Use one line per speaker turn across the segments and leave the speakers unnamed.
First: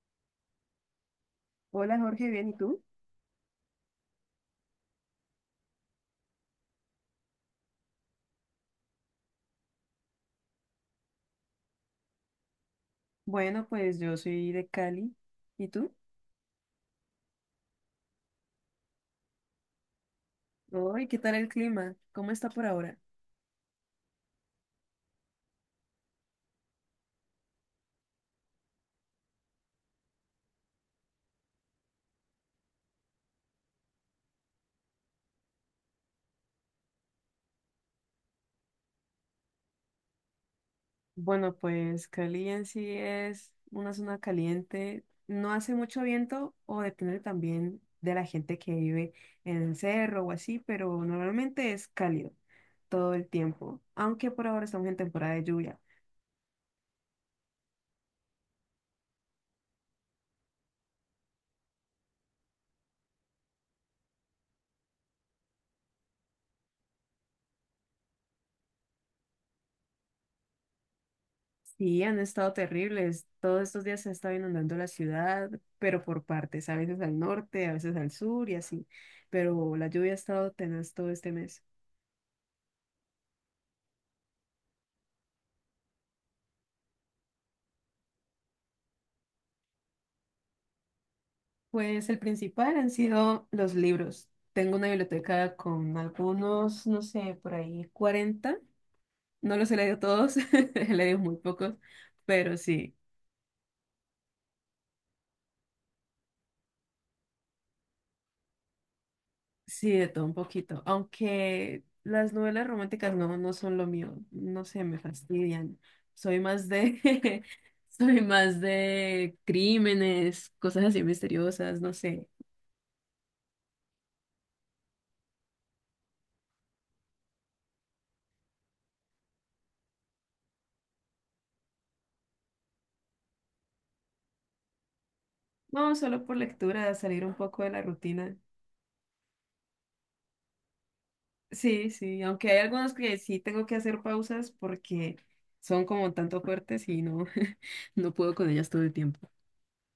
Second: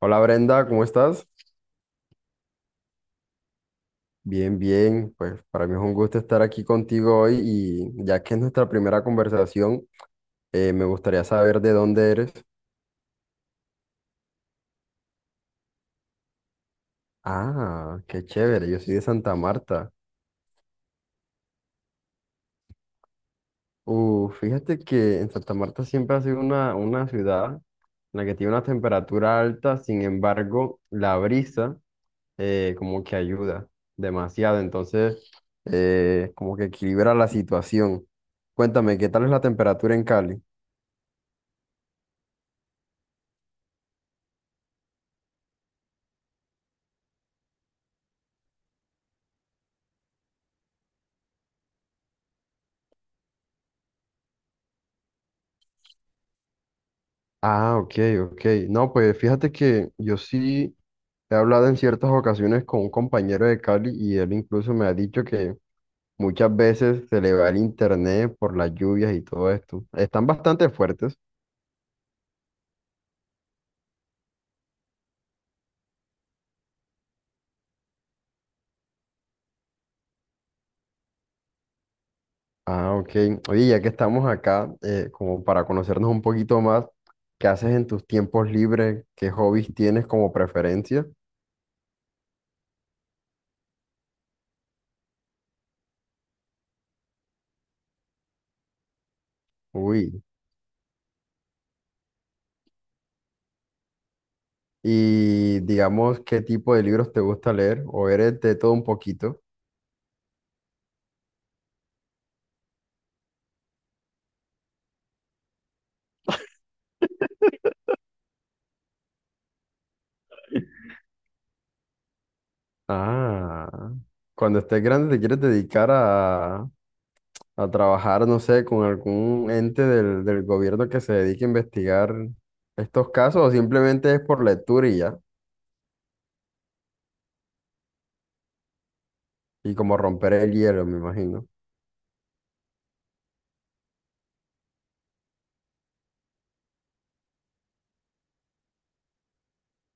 Hola Brenda, ¿cómo estás?
Hola Jorge, bien, ¿y tú?
Bien, bien, pues para mí es un gusto estar aquí contigo hoy y ya que es nuestra primera conversación, me gustaría saber de dónde eres.
Bueno, pues yo soy de Cali. ¿Y tú?
Ah, qué chévere, yo soy de Santa Marta.
Hoy, ¿qué tal el clima? ¿Cómo está por ahora?
Fíjate que en Santa Marta siempre ha sido una ciudad en la que tiene una temperatura alta. Sin embargo, la brisa como que ayuda demasiado, entonces como que equilibra la situación. Cuéntame, ¿qué tal es la temperatura en Cali?
Bueno, pues Cali en sí es una zona caliente. No hace mucho viento o depende también de la gente que vive en el cerro o así, pero normalmente es cálido todo el tiempo, aunque por ahora estamos en temporada de lluvia.
Ah, ok, ok. No, pues fíjate que yo sí he hablado en ciertas ocasiones con un compañero de Cali y él incluso me ha dicho que muchas veces se le va el internet por las lluvias y todo esto. Están bastante fuertes.
Sí, han estado terribles. Todos estos días se ha estado inundando la ciudad, pero por partes, a veces al norte, a veces al sur y así. Pero la lluvia ha estado tenaz todo este mes.
Ah, ok. Oye, ya que estamos acá, como para conocernos un poquito más, ¿qué haces en tus tiempos libres? ¿Qué hobbies tienes como preferencia?
Pues el principal han sido los libros. Tengo una biblioteca con algunos, no sé, por ahí 40. No los he leído
Uy.
todos, he leído muy pocos, pero sí.
Y digamos, ¿qué tipo de libros te gusta leer? ¿O eres de todo un poquito?
Sí, de todo un poquito. Aunque las novelas románticas no son lo mío. No sé, me fastidian. Soy más de, soy más de crímenes, cosas así misteriosas, no sé.
Ah, cuando estés grande te quieres dedicar a trabajar, no sé, con algún ente del gobierno que se dedique a investigar estos casos o simplemente es por lectura y ya,
No, solo por lectura, salir un poco de la rutina.
y como romper el hielo, me imagino.
Sí, sí, aunque hay algunos que sí tengo que hacer pausas porque son como tanto fuertes y no, no puedo con ellas todo el tiempo.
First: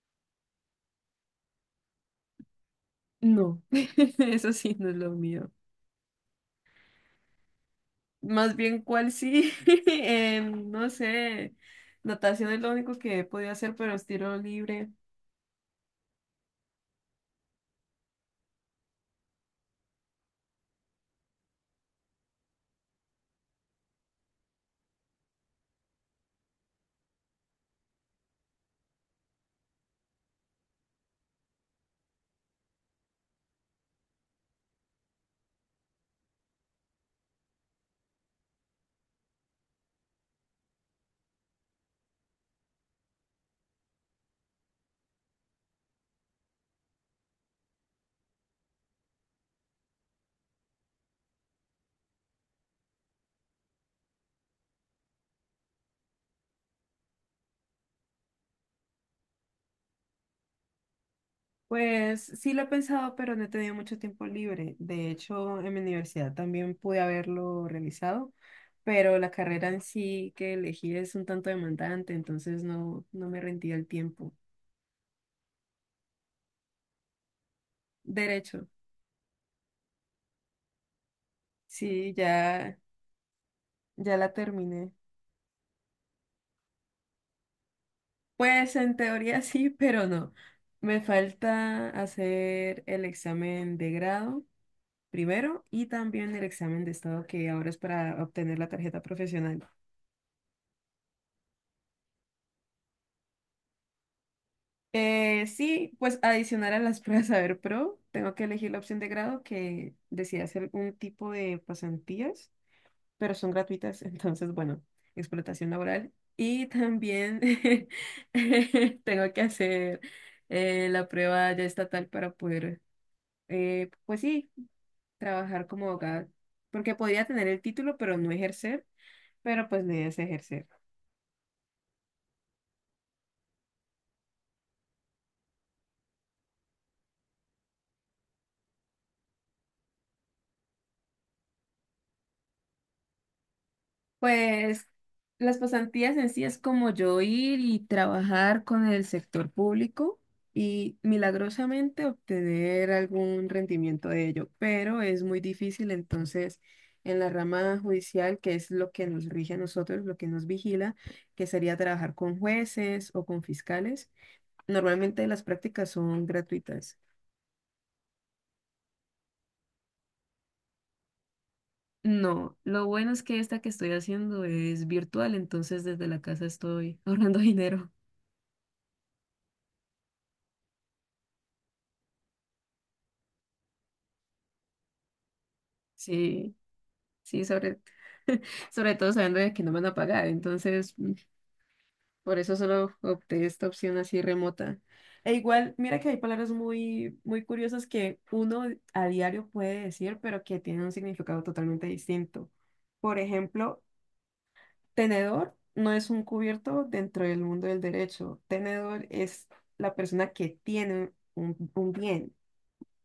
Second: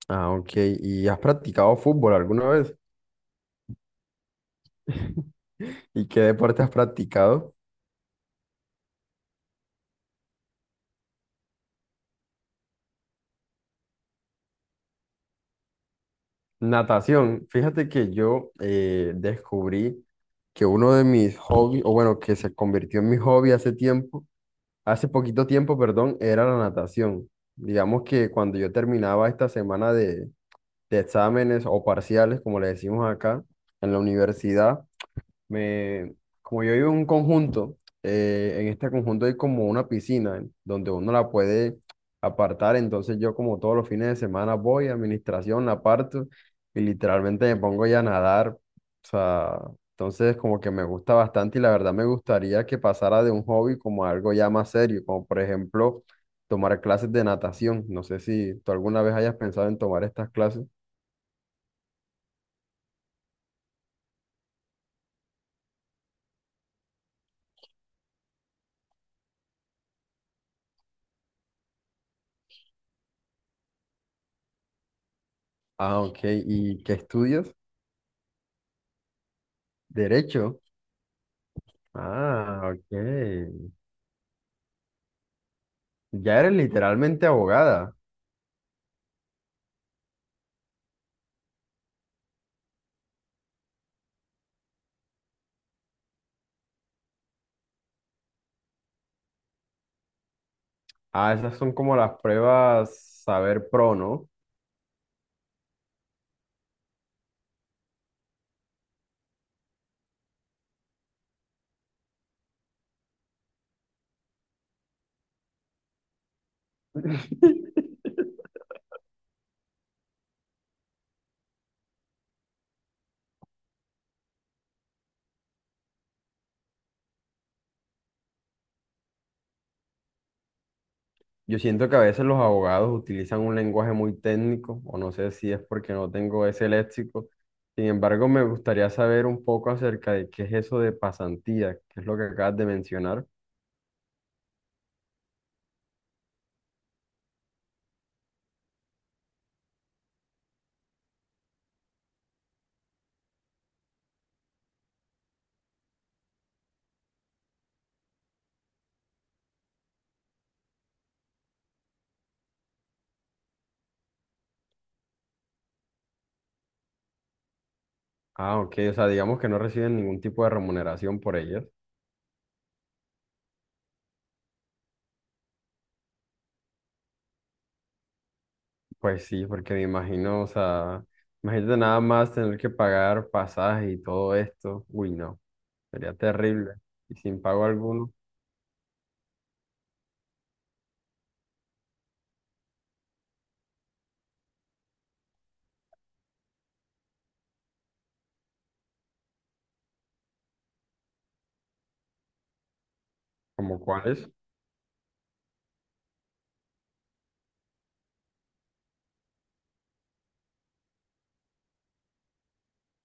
Ah, ok. ¿Y has practicado fútbol alguna vez?
No, eso sí no es lo mío.
¿Y qué deporte has practicado?
Más bien, ¿cuál sí? No sé, natación es lo único que he podido hacer, pero estilo libre.
Natación. Fíjate que yo descubrí que uno de mis hobbies, o bueno, que se convirtió en mi hobby hace tiempo, hace poquito tiempo, perdón, era la natación. Digamos que cuando yo terminaba esta semana de exámenes o parciales, como le decimos acá, en la universidad, me, como yo vivo en un conjunto, en este conjunto hay como una piscina donde uno la puede apartar, entonces yo como todos los fines de semana voy a administración, la aparto y literalmente me pongo ya a nadar, o sea, entonces como que me gusta bastante y la verdad me gustaría que pasara de un hobby como a algo ya más serio, como por ejemplo tomar clases de natación. No sé si tú alguna vez hayas pensado en tomar estas clases.
Pues sí lo he pensado, pero no he tenido mucho tiempo libre. De hecho, en mi universidad también pude haberlo realizado, pero la carrera en sí que elegí es un tanto demandante, entonces no me rendía el tiempo.
Ah, ok, ¿y qué estudias?
Derecho,
Derecho.
sí,
Ah,
ya,
ok.
ya la terminé.
Ya eres literalmente abogada.
Pues en teoría sí, pero no. Me falta hacer el examen de grado primero y también el examen de estado que ahora es para obtener la tarjeta profesional.
Ah, esas son como las pruebas Saber Pro, ¿no?
Sí, pues adicional a las pruebas Saber Pro, tengo que elegir la opción de grado que decía hacer un tipo de pasantías, pero son gratuitas, entonces, bueno, explotación laboral. Y también tengo que hacer la prueba ya estatal para poder, pues sí, trabajar como abogada, porque podría tener el título, pero no ejercer, pero pues la idea es ejercer.
Yo siento que a veces los abogados utilizan un lenguaje muy técnico, o no sé si es porque no tengo ese léxico. Sin embargo, me gustaría saber un poco acerca de qué es eso de pasantía, que es lo que acabas de mencionar.
Pues las pasantías en sí es como yo ir y trabajar con el sector público y milagrosamente obtener algún rendimiento de ello, pero es muy difícil entonces en la rama judicial, que es lo que nos rige a nosotros, lo que nos vigila, que sería trabajar con jueces o con fiscales. Normalmente las prácticas son gratuitas.
Ah, ok, o sea, digamos que no reciben ningún tipo de remuneración por ellas.
No, lo bueno es que esta que estoy haciendo es virtual, entonces desde la casa estoy ahorrando dinero.
Pues sí, porque me imagino, o sea, imagínate nada más tener que pagar pasaje y todo esto. Uy, no. Sería
Sí.
terrible. Y sin
Sí,
pago
sobre,
alguno.
sobre todo sabiendo de que no me van a pagar. Entonces, por eso solo opté esta opción así remota. E igual, mira que hay palabras muy, muy curiosas que uno a diario puede decir, pero que tienen un significado totalmente distinto. Por
¿Como
ejemplo,
cuáles?
tenedor no es un cubierto dentro del mundo del derecho. Tenedor es la persona que tiene un, un bien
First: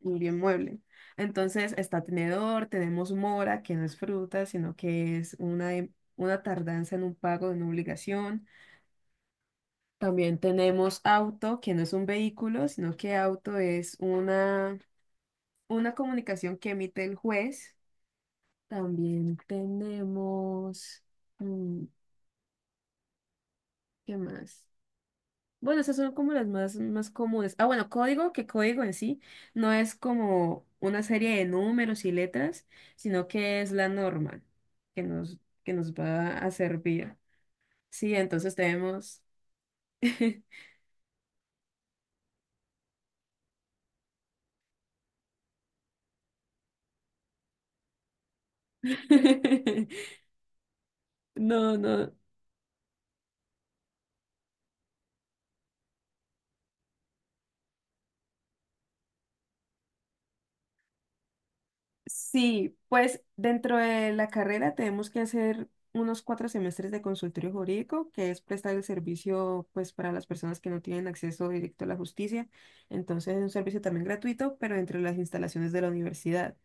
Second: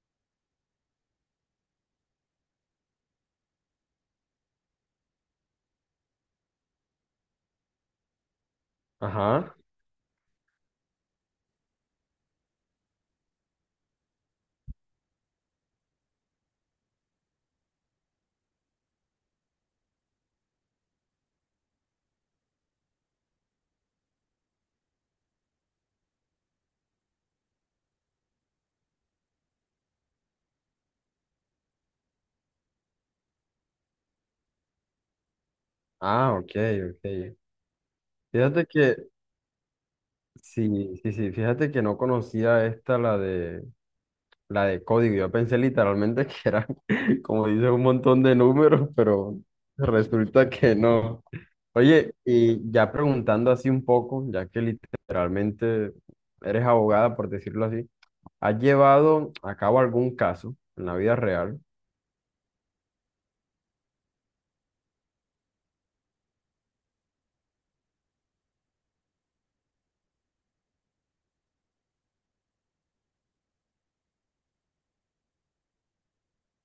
un bien mueble. Entonces está tenedor, tenemos mora, que no es fruta, sino que es una, una tardanza en un pago en una obligación.
Ajá.
También tenemos auto, que no es un vehículo, sino que auto es una comunicación que emite el juez. También tenemos, mm, ¿qué más? Bueno, esas son como las más comunes. Ah, bueno, código, que código en sí no es como una serie de números y letras, sino que es la norma que nos
Ah,
va a
ok,
servir.
ok.
Sí, entonces
Fíjate que,
tenemos...
sí, sí, sí, fíjate que no conocía esta, la de código. Yo pensé literalmente que era, como dice, un montón de números, pero resulta que no.
No, no.
Oye, y ya preguntando así un poco, ya que literalmente eres abogada, por decirlo así, ¿has llevado a cabo algún caso en la vida real?
Sí, pues dentro de la carrera tenemos que hacer unos 4 semestres de consultorio jurídico, que es prestar el servicio pues para las personas que no tienen acceso directo a la justicia. Entonces es un servicio también gratuito, pero dentro de las instalaciones de la universidad.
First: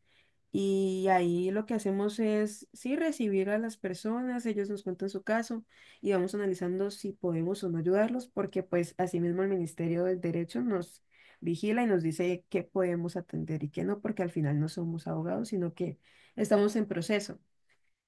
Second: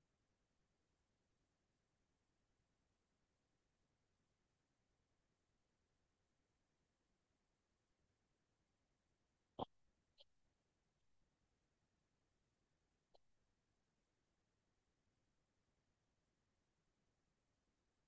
Y ahí lo que hacemos es, sí, recibir a las personas, ellos nos cuentan su caso y vamos analizando si podemos o no ayudarlos, porque pues asimismo el Ministerio del Derecho nos vigila y nos dice qué podemos atender y qué no, porque al final no somos abogados, sino que estamos en proceso.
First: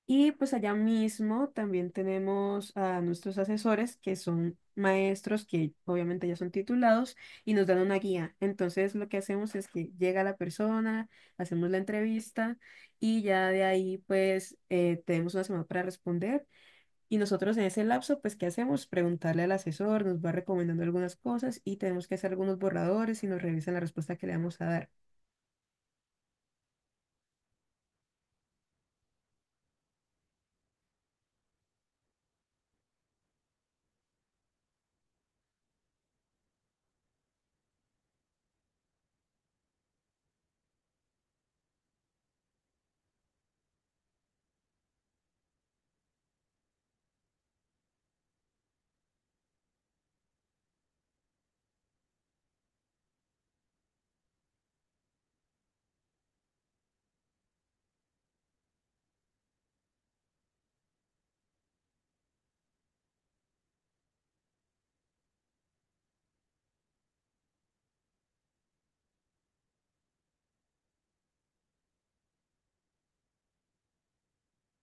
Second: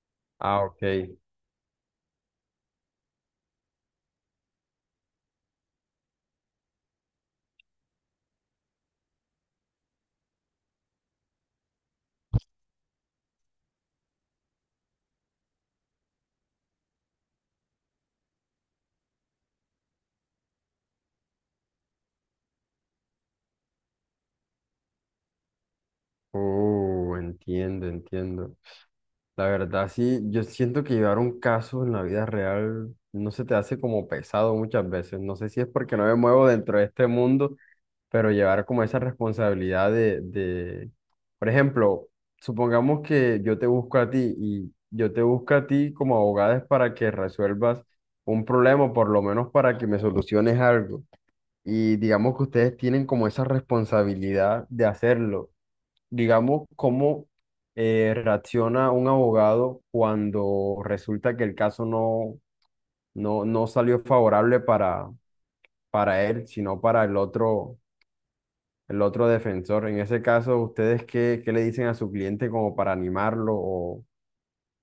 Y pues
Ah,
allá
ok.
mismo también tenemos a nuestros asesores, que son maestros que obviamente ya son titulados y nos dan una guía. Entonces lo que hacemos es que llega la persona, hacemos la entrevista y ya de ahí pues tenemos una semana para responder. Y nosotros en ese lapso pues ¿qué hacemos? Preguntarle al asesor, nos va recomendando algunas cosas y tenemos que hacer algunos borradores y nos revisan la respuesta que le vamos a dar.
Oh, entiendo, entiendo. La verdad, sí, yo siento que llevar un caso en la vida real no se te hace como pesado muchas veces. No sé si es porque no me muevo dentro de este mundo, pero llevar como esa responsabilidad de... Por ejemplo, supongamos que yo te busco a ti y yo te busco a ti como abogada es para que resuelvas un problema, o por lo menos para que me soluciones algo. Y digamos que ustedes tienen como esa responsabilidad de hacerlo, digamos, cómo reacciona un abogado cuando resulta que el caso no salió favorable para él, sino para el otro defensor. En ese caso, ¿ustedes qué, qué le dicen a su cliente como para animarlo?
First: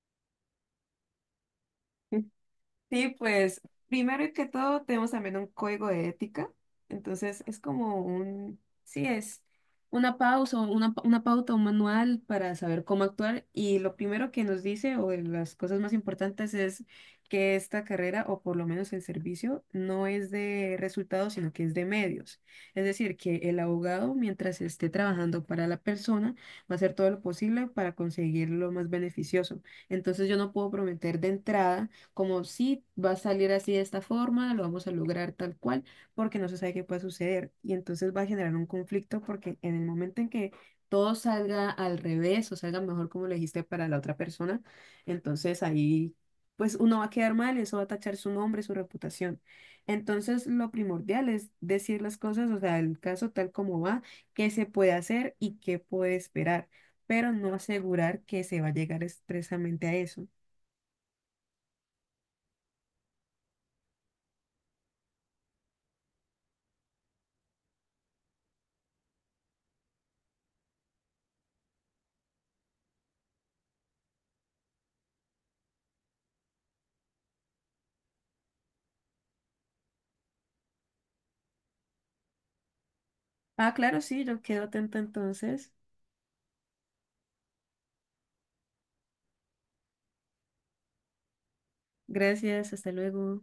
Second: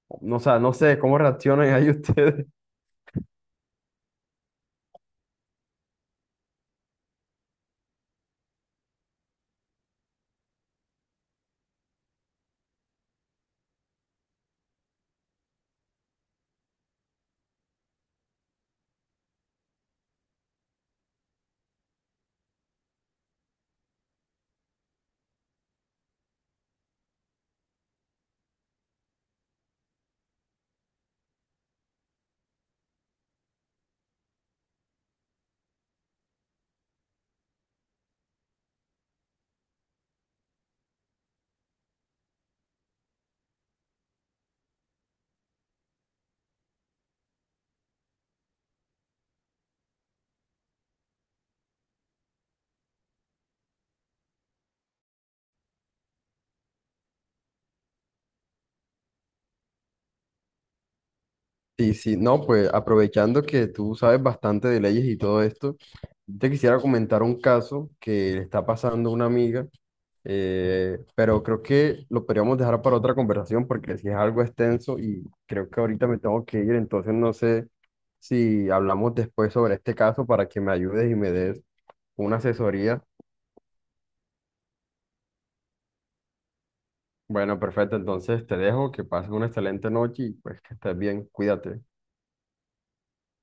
O no, o sea, no sé, ¿cómo reaccionan ahí ustedes?
Sí, pues primero que todo tenemos también un código de ética, entonces es como un, sí, es una pausa, una, pa- una pauta, un manual para saber cómo actuar y lo primero que nos dice o de las cosas más importantes es que esta carrera o por lo menos el servicio no es de resultados, sino que es de medios. Es decir, que el abogado mientras esté trabajando para la persona va a hacer todo lo posible para conseguir lo más beneficioso. Entonces yo no puedo prometer de entrada como sí, va a salir así de esta forma, lo vamos a lograr tal cual, porque no se sabe qué puede suceder. Y entonces va a generar un conflicto porque en el momento en que todo salga al revés o salga mejor como lo dijiste para la otra persona, entonces ahí pues uno va a quedar mal, eso va a tachar su nombre, su reputación. Entonces lo primordial es decir las cosas, o sea, el caso tal como va, qué se puede hacer y qué puede esperar pero no asegurar que se va a llegar expresamente a eso.
Sí, sí, no, pues aprovechando que tú sabes bastante de leyes y todo esto, te quisiera comentar un caso que le está pasando a una amiga, pero creo que lo podríamos dejar para otra conversación porque si es algo extenso y creo que ahorita me tengo que ir, entonces no sé si hablamos después sobre este caso para que me ayudes y me des una asesoría.
Ah, claro, sí, yo quedo atenta entonces.
Bueno, perfecto, entonces te dejo, que pases una excelente noche y pues que estés bien, cuídate.
Gracias, hasta luego.